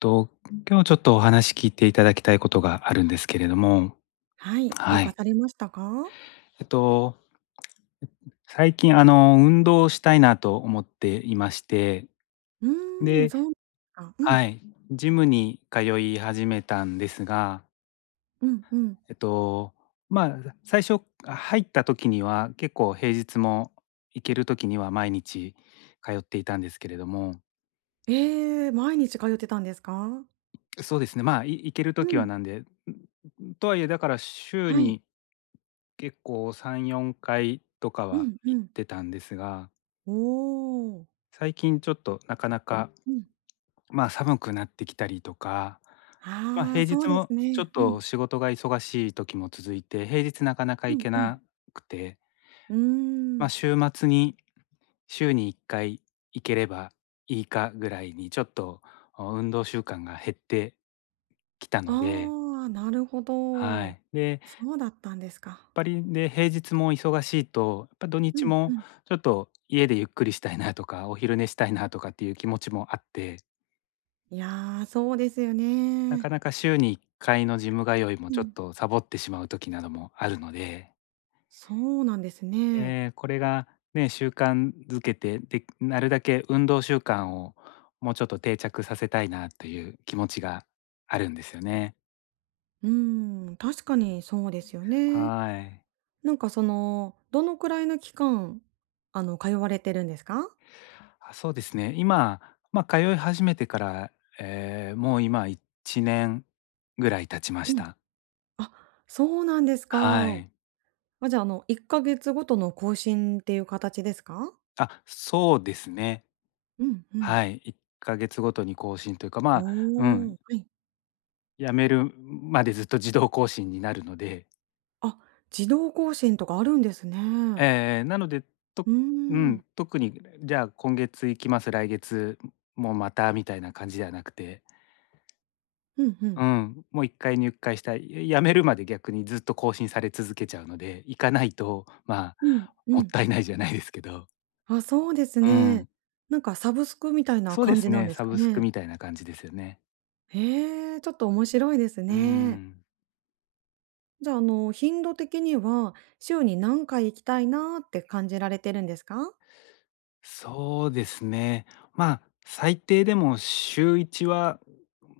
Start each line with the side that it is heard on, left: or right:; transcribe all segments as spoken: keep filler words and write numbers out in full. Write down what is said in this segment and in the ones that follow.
left: と、今日ちょっとお話聞いていただきたいことがあるんですけれども、
right: はい、どう
left: は
right: か
left: い。
right: されましたか？
left: えっと、最近あの、運動をしたいなと思っていまして、
right: うーん、
left: で、
right: そうか。うん、
left: はい、ジムに通い始めたんですが、
right: うん、うん。
left: えっと、まあ、最初入った時には結構平日も行ける時には毎日通っていたんですけれども、
right: ええ、毎日通ってたんですか？
left: そうですね、まあ、い行ける
right: う
left: 時
right: ん、
left: はなんで、んんとはいえだから週
right: はい。
left: に結構さん、よんかいとか
right: う
left: は
right: ん、う
left: 行っ
right: ん。
left: てたんですが、
right: おお。
left: 最近ちょっとなかなか、
right: うん。
left: まあ、寒くなってきたりとか、まあ、
right: ああ、
left: 平
right: そう
left: 日
right: で
left: も
right: す
left: ちょ
right: ね。
left: っ
right: うん、
left: と仕事が忙しい時も続いて、平日なかなか
right: う
left: 行
right: ん、
left: け
right: うん。
left: なくて、
right: うー
left: まあ、
right: ん。
left: 週末に週にいっかい行ければいいかぐらいにちょっと、運動習慣が減ってきたので、
right: ああ、なるほ
left: は
right: ど。
left: い。で
right: そうだったんですか。
left: ぱり、で、平日も忙しいと、やっぱ土
right: う
left: 日
right: ん、う
left: も
right: ん。
left: ちょっと家でゆっくりしたいなとか、お昼寝したいなとかっていう気持ちもあって、
right: いや、そうですよ
left: な
right: ね。
left: かなか週にいっかいのジム通いも
right: う
left: ちょっ
right: ん、
left: とサボってしまう時などもあるので、
right: そうなんですね。
left: えーこれがね、習慣づけて、で、なるだけ運動習慣をもうちょっと定着させたいなという気持ちがあるんですよね。
right: うーん、確かにそうですよね。
left: はーい。
right: なんかその、どのくらいの期間、あの、通われてるんですか？
left: あ、そうですね。今、まあ、通い始めてから、えーもう今いちねんぐらい経ちま
right: う
left: し
right: ん。
left: た。
right: あ、そうなんですか。
left: はい。
right: あ、じゃあ、あの、いっかげつごとの更新っていう形ですか？
left: あ、そうですね。
right: うんうん。
left: はい。いっかげつごとに更新というか、ま
right: お
left: あ、うん、
right: お、はい。
left: 辞めるまでずっと自動更新になるので。
right: あ、自動更新とかあるんですね。
left: えーなので、と
right: う
left: う
right: ーん。
left: ん、特に、じゃあ今月行きます、来月もまたみたいな感じではなくて、
right: うんうん。
left: うん、もういっかい入会したい、や辞めるまで逆にずっと更新され続けちゃうので、行かないと、まあ、
right: うんう
left: もっ
right: ん。
left: たいないじゃないですけど、
right: あ、そうです
left: う
right: ね。
left: ん、
right: なんかサブスクみたいな
left: そうで
right: 感じ
left: す
right: なん
left: ね、
right: です
left: サ
right: か
left: ブスク
right: ね。
left: みたいな感じですよね。
right: へえ、ちょっと面白いです
left: う
right: ね。
left: ん、
right: じゃあ、あの、頻度的には、週に何回行きたいなーって感じられてるんですか？
left: そうですね。まあ、最低でも週いちは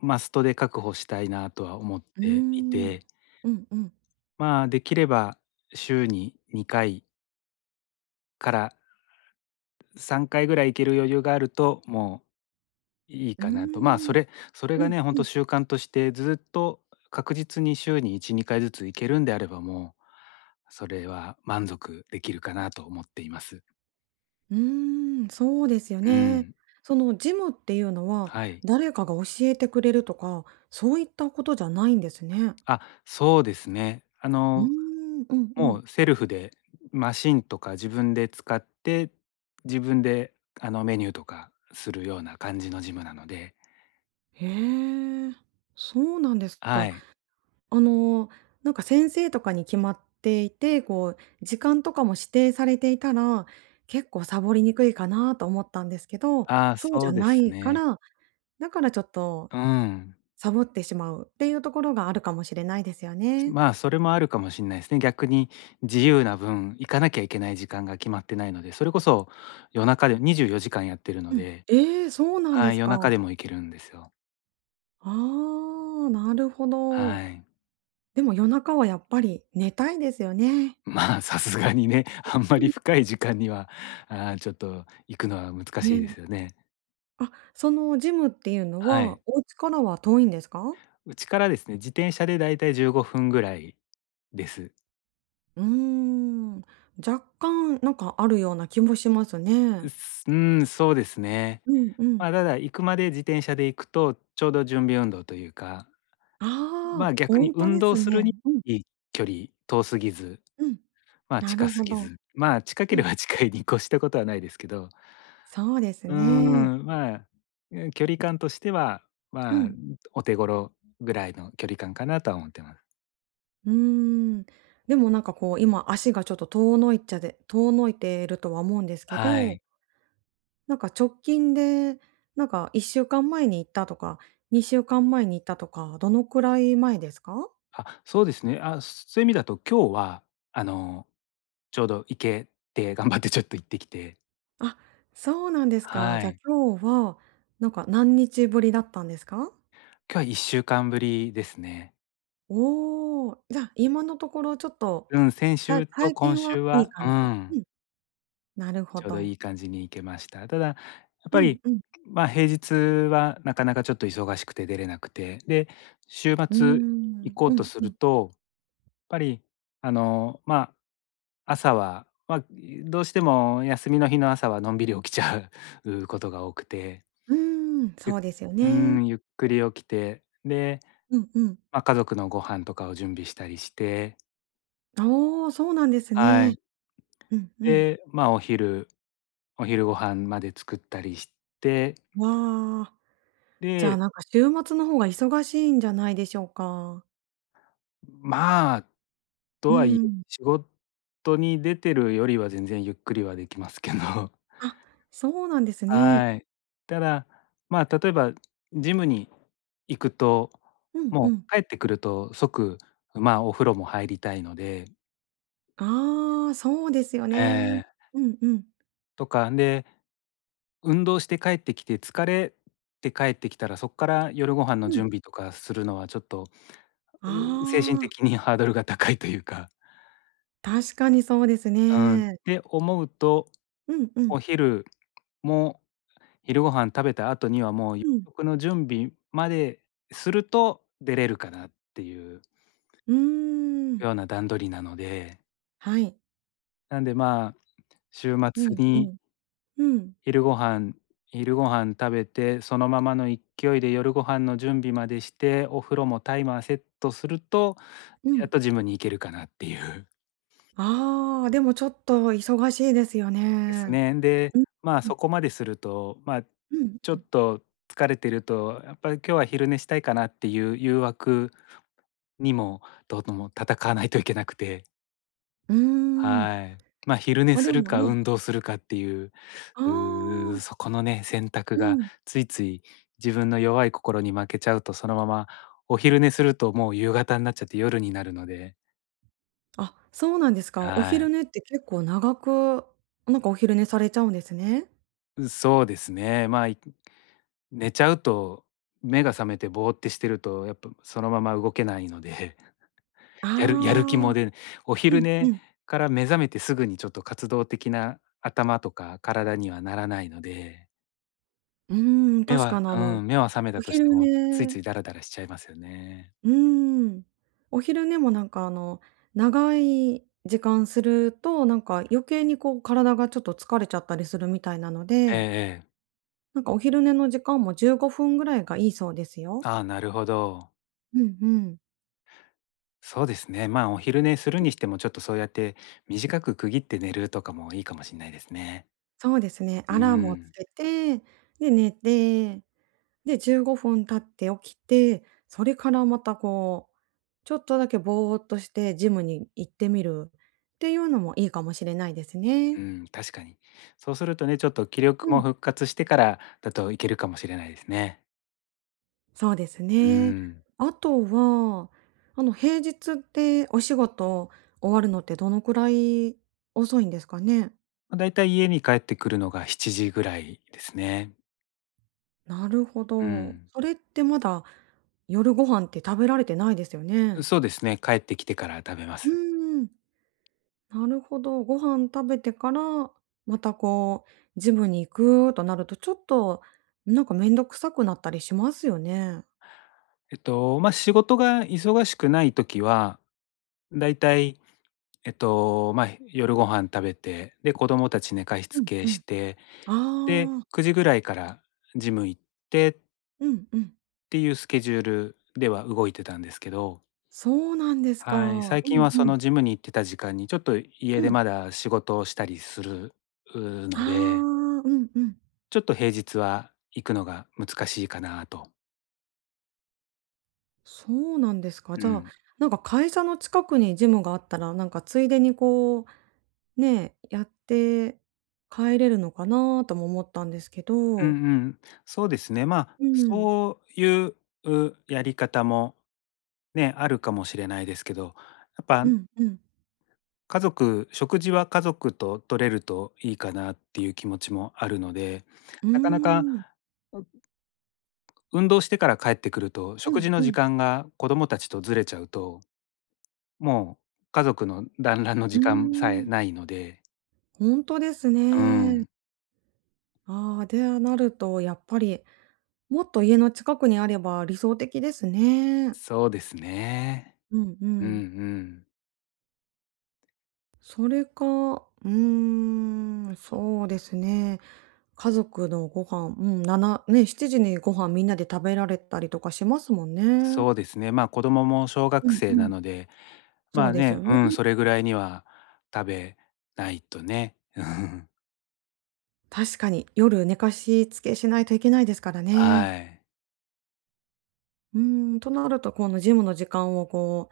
left: マストで確保したいなとは思っ
right: うー
left: てい
right: ん。
left: て、
right: うんうん。
left: まあ、できれば週ににかいからさんかいぐらい行ける余裕があると、もういい
right: うー
left: かなと。まあ、そ
right: ん。
left: れそれ
right: う
left: が
right: ん
left: ね、ほん
right: う
left: と
right: ん。
left: 習慣としてずっと確実に週にいち、にかいずつ行けるんであれば、もう、それは満足できるかなと思っています。
right: うーん、そうですよ
left: う
right: ね。
left: ん、
right: そのジムっていうのは、
left: はい。
right: 誰かが教えてくれるとか、そういったことじゃないんですね。
left: あ、そうですね。あ
right: うー
left: の、
right: ん、うんう
left: も
right: ん。
left: うセルフでマシンとか自分で使って、自分で、あの、メニューとかするような感じのジムなので、
right: へえ、そうなんです
left: は
right: か。
left: い。
right: あの、なんか先生とかに決まっていて、こう時間とかも指定されていたら、結構サボりにくいかなと思ったんですけど、
left: ああ、
right: そうじ
left: そ
right: ゃ
left: うで
right: な
left: す
right: いか
left: ね。
right: ら、だからちょっと
left: うん。
right: サボってしまうっていうところがあるかもしれないですよね。
left: まあ、それもあるかもしれないですね。逆に自由な分、行かなきゃいけない時間が決まってないので、それこそ夜中でにじゅうよじかんやってるの
right: うん。
left: で、
right: えーそうなんで
left: はい、
right: す
left: 夜中
right: か。
left: でも行けるんですよ。
right: ああ、なるほど。
left: はい。
right: でも夜中はやっぱり寝たいですよね。
left: まあ、さすがにね、あんま
right: う
left: り
right: ん
left: 深い時間には、あーちょっと行くのは難
right: ね
left: しいで
right: え。
left: すよね。
right: あ、そのジムっていうの
left: は
right: は、
left: い。
right: お家からは遠いんですか？
left: うちからですね、自転車でだいたいじゅうごふんぐらいです。
right: うーん、若干なんかあるような気もしますね。
left: うすうん、そうですね。
right: うんうん。
left: まあ、ただ行くまで自転車で行くと、ちょうど準備運動というか、
right: あ
left: ま
right: あ、
left: あ、逆
right: ほ
left: に
right: んと
left: 運
right: で
left: 動
right: す
left: す
right: ね。
left: るに
right: うん、
left: いい距離、遠すぎず、
right: うん。
left: まあ、
right: な
left: 近
right: る
left: す
right: ほ
left: ぎ
right: ど。
left: ず、まあ、近け
right: う
left: れ
right: ん、
left: ば近いに越したことはないですけど、
right: そうです
left: うー
right: ね。
left: ん、まあ、え距離感としては、
right: う
left: まあ、
right: ん。
left: お手頃ぐらいの距離感かなとは思ってます。
right: うーん。でもなんかこう、今足がちょっと遠のいっちゃで遠のいてるとは思うんですけ
left: は
right: ど、
left: い。
right: なんか直近で、なんかいっしゅうかんまえに行ったとか、にしゅうかんまえに行ったとか、どのくらい前ですか？
left: あ、そうですね。あ、そういう意味だと今日は、あの、ちょうど行けて、頑張ってちょっと行ってきて、
right: あ、そうなんですか。
left: は
right: じゃあ、
left: い。
right: 今日は、なんか何日ぶりだったんですか？
left: 今日はいっしゅうかんぶりですね。
right: おお、じゃあ、今のところちょっと、
left: うん、先
right: さ
left: 週と
right: 最
left: 今
right: 近は
left: 週
right: いい
left: はう
right: 感じ。
left: ん。
right: うん、なるほ
left: ちょうどい
right: ど。
left: い感じに行けました。ただ、やっ
right: う
left: ぱ
right: ん
left: り、
right: うん。
left: まあ、平日はなかなかちょっと忙しくて出れなくて、で、週
right: うー
left: 末行
right: ん、
left: こ
right: う
left: うと
right: ん
left: す
right: う
left: る
right: ん。
left: と、やっぱり、あの、まあ、朝は、まあ、どうしても休みの日の朝はのんびり起きちゃう ことが多くて、
right: うーん、
left: ゆ
right: そうですよ
left: う
right: ね。
left: ん、ゆっくり起きて、で、
right: うんうん。
left: まあ、家族のご飯とかを準備したりして、
right: おお、そうなんです
left: は
right: ね。
left: い。
right: うんうん。
left: で、まあ、お昼お昼ご飯まで作ったりして、
right: わあ、じゃあ、
left: で、
right: なんか週末の方が忙しいんじゃないでしょうか？
left: まあ、と
right: う
left: はいえ、
right: ん。
left: 仕事に出てるよりは全然ゆっくりはできますけど。
right: あ、そうなんですね。
left: はい。ただ、まあ、例えばジムに行くと、
right: うんう
left: も
right: ん。
left: う帰ってくると即、まあ、お風呂も入りたいので、
right: ああ、そうですよね。
left: えー
right: うんうん。
left: とか、で、運動して帰ってきて疲れて帰ってきたら、そこから夜ご飯の
right: うん。
left: 準備とかするのはちょっと、う精神
right: ああ、
left: 的にハードルが高いというか。
right: 確かにそうです
left: うん、っ
right: ね。
left: て思うと、
right: うんう
left: お
right: ん。
left: 昼も昼ご飯食べた後にはもう夕
right: うん。
left: 食の準備まですると出れるかなっていう
right: うーん。
left: ような段取りなので、
right: はい。
left: なんで、まあ、週
right: う
left: 末
right: んう
left: に
right: ん。うん。
left: 昼ご飯昼ご飯食べて、そのままの勢いで夜ご飯の準備までして、お風呂もタイマーセットすると、
right: う
left: やっ
right: ん。
left: とジムに行けるかなっていう。
right: ああ、でもちょっと忙しいですよね。
left: ですね。で、
right: うん。
left: まあ、
right: うん。
left: そこまですると、まあ、
right: うん。
left: ちょっと疲れてると、やっぱり今日は昼寝したいかなっていう誘惑にも、どうとも戦わないといけなくて、
right: うーん。
left: はい。まあ、昼寝
right: あ、で
left: する
right: も
left: か
right: ね
left: 運動するかっていう、
right: あ
left: う
right: あ、
left: ーそこのね、選択
right: う
left: が
right: ん。
left: ついつい自分の弱い心に負けちゃうと、そのままお昼寝するともう夕方になっちゃって夜になるので、
right: あ、そうなんですか。お
left: は
right: 昼寝
left: い。
right: って結構長く、なんかお昼寝されちゃうんですね。
left: そうですね。まあ寝ちゃうと、目が覚めてぼーってしてると、やっぱそのまま動けないので
right: あ
left: やる やる気
right: あ、
left: も出ない。お
right: う
left: 昼
right: んう
left: 寝
right: ん。
left: から目覚めてすぐにちょっと活動的な頭とか体にはならないので、
right: うーん、
left: 目
right: 確か
left: は
right: にあ
left: う
right: の、
left: ん、目は覚め
right: お
left: たとし
right: 昼
left: ても、ついつ
right: 寝
left: いダラダラしちゃいますよね。
right: うーん。お昼寝もなんかあの、長い時間すると、なんか余計にこう体がちょっと疲れちゃったりするみたいなの
left: ええ
right: で、
left: ええ。
right: なんかお昼寝の時間もじゅうごふんぐらいがいいそうですよ。
left: ああ、なるほど。
right: うんうん。
left: そうですね。まあ、お昼寝するにしても、ちょっとそうやって短く区切って寝るとかもいいかもしれないですね。
right: そうですね、
left: う
right: アラームをつ
left: ん。
right: けて、で、寝てで、じゅうごふん経って起きて、それからまたこう、ちょっとだけぼーっとしてジムに行ってみるっていうのもいいかもしれないですね。
left: うん、確かに。そうするとね、ちょっと気力
right: うん、
left: も復活してからだといけるかもしれないですね。
right: そうです
left: う
right: ね。
left: ん。
right: あとは、あの、平日ってお仕事終わるのってどのくらい遅いんですかね？
left: ま、だいたい家に帰ってくるのがしちじぐらいですね。
right: なるほ
left: う
right: ど。
left: ん。
right: それってまだ夜ご飯って食べられてないですよね？
left: そうですね、帰ってきてから食べま
right: う
left: す。
right: ん。なるほど。ご飯食べてから、またこう、ジムに行くとなると、ちょっと、なんかめんどくさくなったりしますよね。
left: えっと、まあ、仕事が忙しくない時は、だいたい、えっと、まあ、夜ご飯食べて、で、子供たち寝かし
right: う
left: つ
right: ん
left: け
right: うん。
left: して、で、
right: ああ、
left: くじぐらいからジム行ってっ
right: うんうん。
left: ていうスケジュールでは動いてたんですけど、
right: そうなんですか。
left: はい、
right: う
left: 最近
right: ん
left: は
right: う
left: そ
right: ん。
left: のジムに行ってた時間に、ちょっと家
right: う
left: で
right: ん。
left: まだ仕事をしたりするう
right: ああ、
left: ので、
right: うんうん。
left: ちょっと平日は行くのが難しいかなと。
right: そうなんですか。
left: う
right: じゃあ、
left: ん。
right: なんか会社の近くにジムがあったら、なんかついでにこう、ね、やって帰れるのかなとも思ったんですけ
left: うん
right: ど。
left: うん。そうですね。まあ、
right: うん。
left: そういううやり方もね、あるかもしれないですけど、やっぱ
right: うんうん。
left: 家族食事は家族と取れるといいかなっていう気持ちもあるので、
right: う
left: なかなか、
right: ーん。
left: う運動してから帰ってくると、
right: う
left: 食
right: ん
left: 事の
right: う
left: 時
right: ん。
left: 間が子供たちとずれちゃうと、もう、家族の団らんの
right: う
left: 時
right: ー
left: 間さえ
right: ん、
left: ないので、
right: ほんとです
left: う
right: ね。
left: ん、
right: ああ、で、なるとやっぱり、もっと家の近くにあれば理想的ですね。
left: そうですね。
right: うんう
left: うんう
right: ん。
left: ん。
right: それか、うーん、そうですね。家族のご飯、うん、7ね、しちじにご飯みんなで食べられたりとかしますもんね。
left: そうですね、まあ、子供も小
right: う
left: 学
right: んう
left: 生な
right: ん。
left: ので、ま
right: そう
left: あ
right: です
left: ね、
right: よね。
left: うん、それぐらいには食べないとね。うん、
right: 確かに、夜寝かしつけしないといけないですからね。
left: はい。
right: うーん、となると、このジムの時間をこ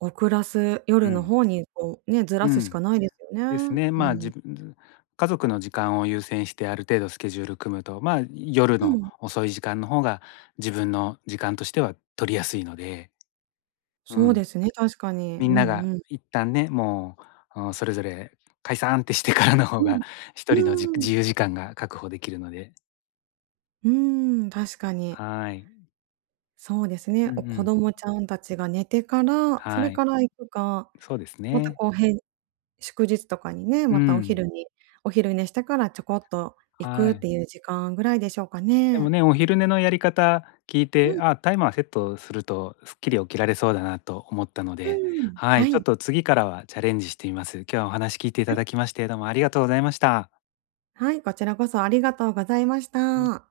right: う遅らす、
left: う
right: 夜の
left: ん、
right: 方にこうね、ずら
left: う
right: すし
left: ん、
right: かないです
left: です
right: よね。
left: ね。
right: う
left: まあ、
right: ん。
left: 自分家族の時間を優先してある程度スケジュール組むと、まあ、夜
right: う
left: の
right: ん、
left: 遅い時間の方が自分の時間としては取りやすいので、う
right: そう
left: ん。
right: ですね、確かに。
left: み
right: う
left: んな
right: ん
left: が
right: うん。
left: 一旦ね、もう、あ、それぞれ解散ってしてからの方
right: うん。
left: が、一人のじ
right: うーん。
left: 自由時間が確保できるので、
right: うーん、確かに。
left: はい。
right: そうです
left: う
right: ね、
left: んう
right: お子
left: ん。
right: 供ちゃんたちが寝てから、それ
left: はい。
right: から行くか、
left: そうです
right: また
left: ね。
right: こう、へん祝日とかにね、
left: う
right: またお昼
left: ん。
right: にお昼寝してからちょこっと行く
left: は
right: っ
left: い。
right: ていう時間ぐらいでしょうか
left: でも
right: ね。
left: ね、お昼寝のやり方聞い
right: うん、
left: て、
right: う
left: あ、タイマーセットするとすっきり起きられそうだなと思ったの
right: ー
left: で、
right: ん。
left: は
right: は
left: い、ちょ
right: い、
left: っと次からはチャレンジしてみます。今日はお話聞いてい
right: は
left: ただ
right: い、
left: きまして、どうもありがとうございました。
right: はい、こちらこそありがとうございまし
left: はい。
right: た。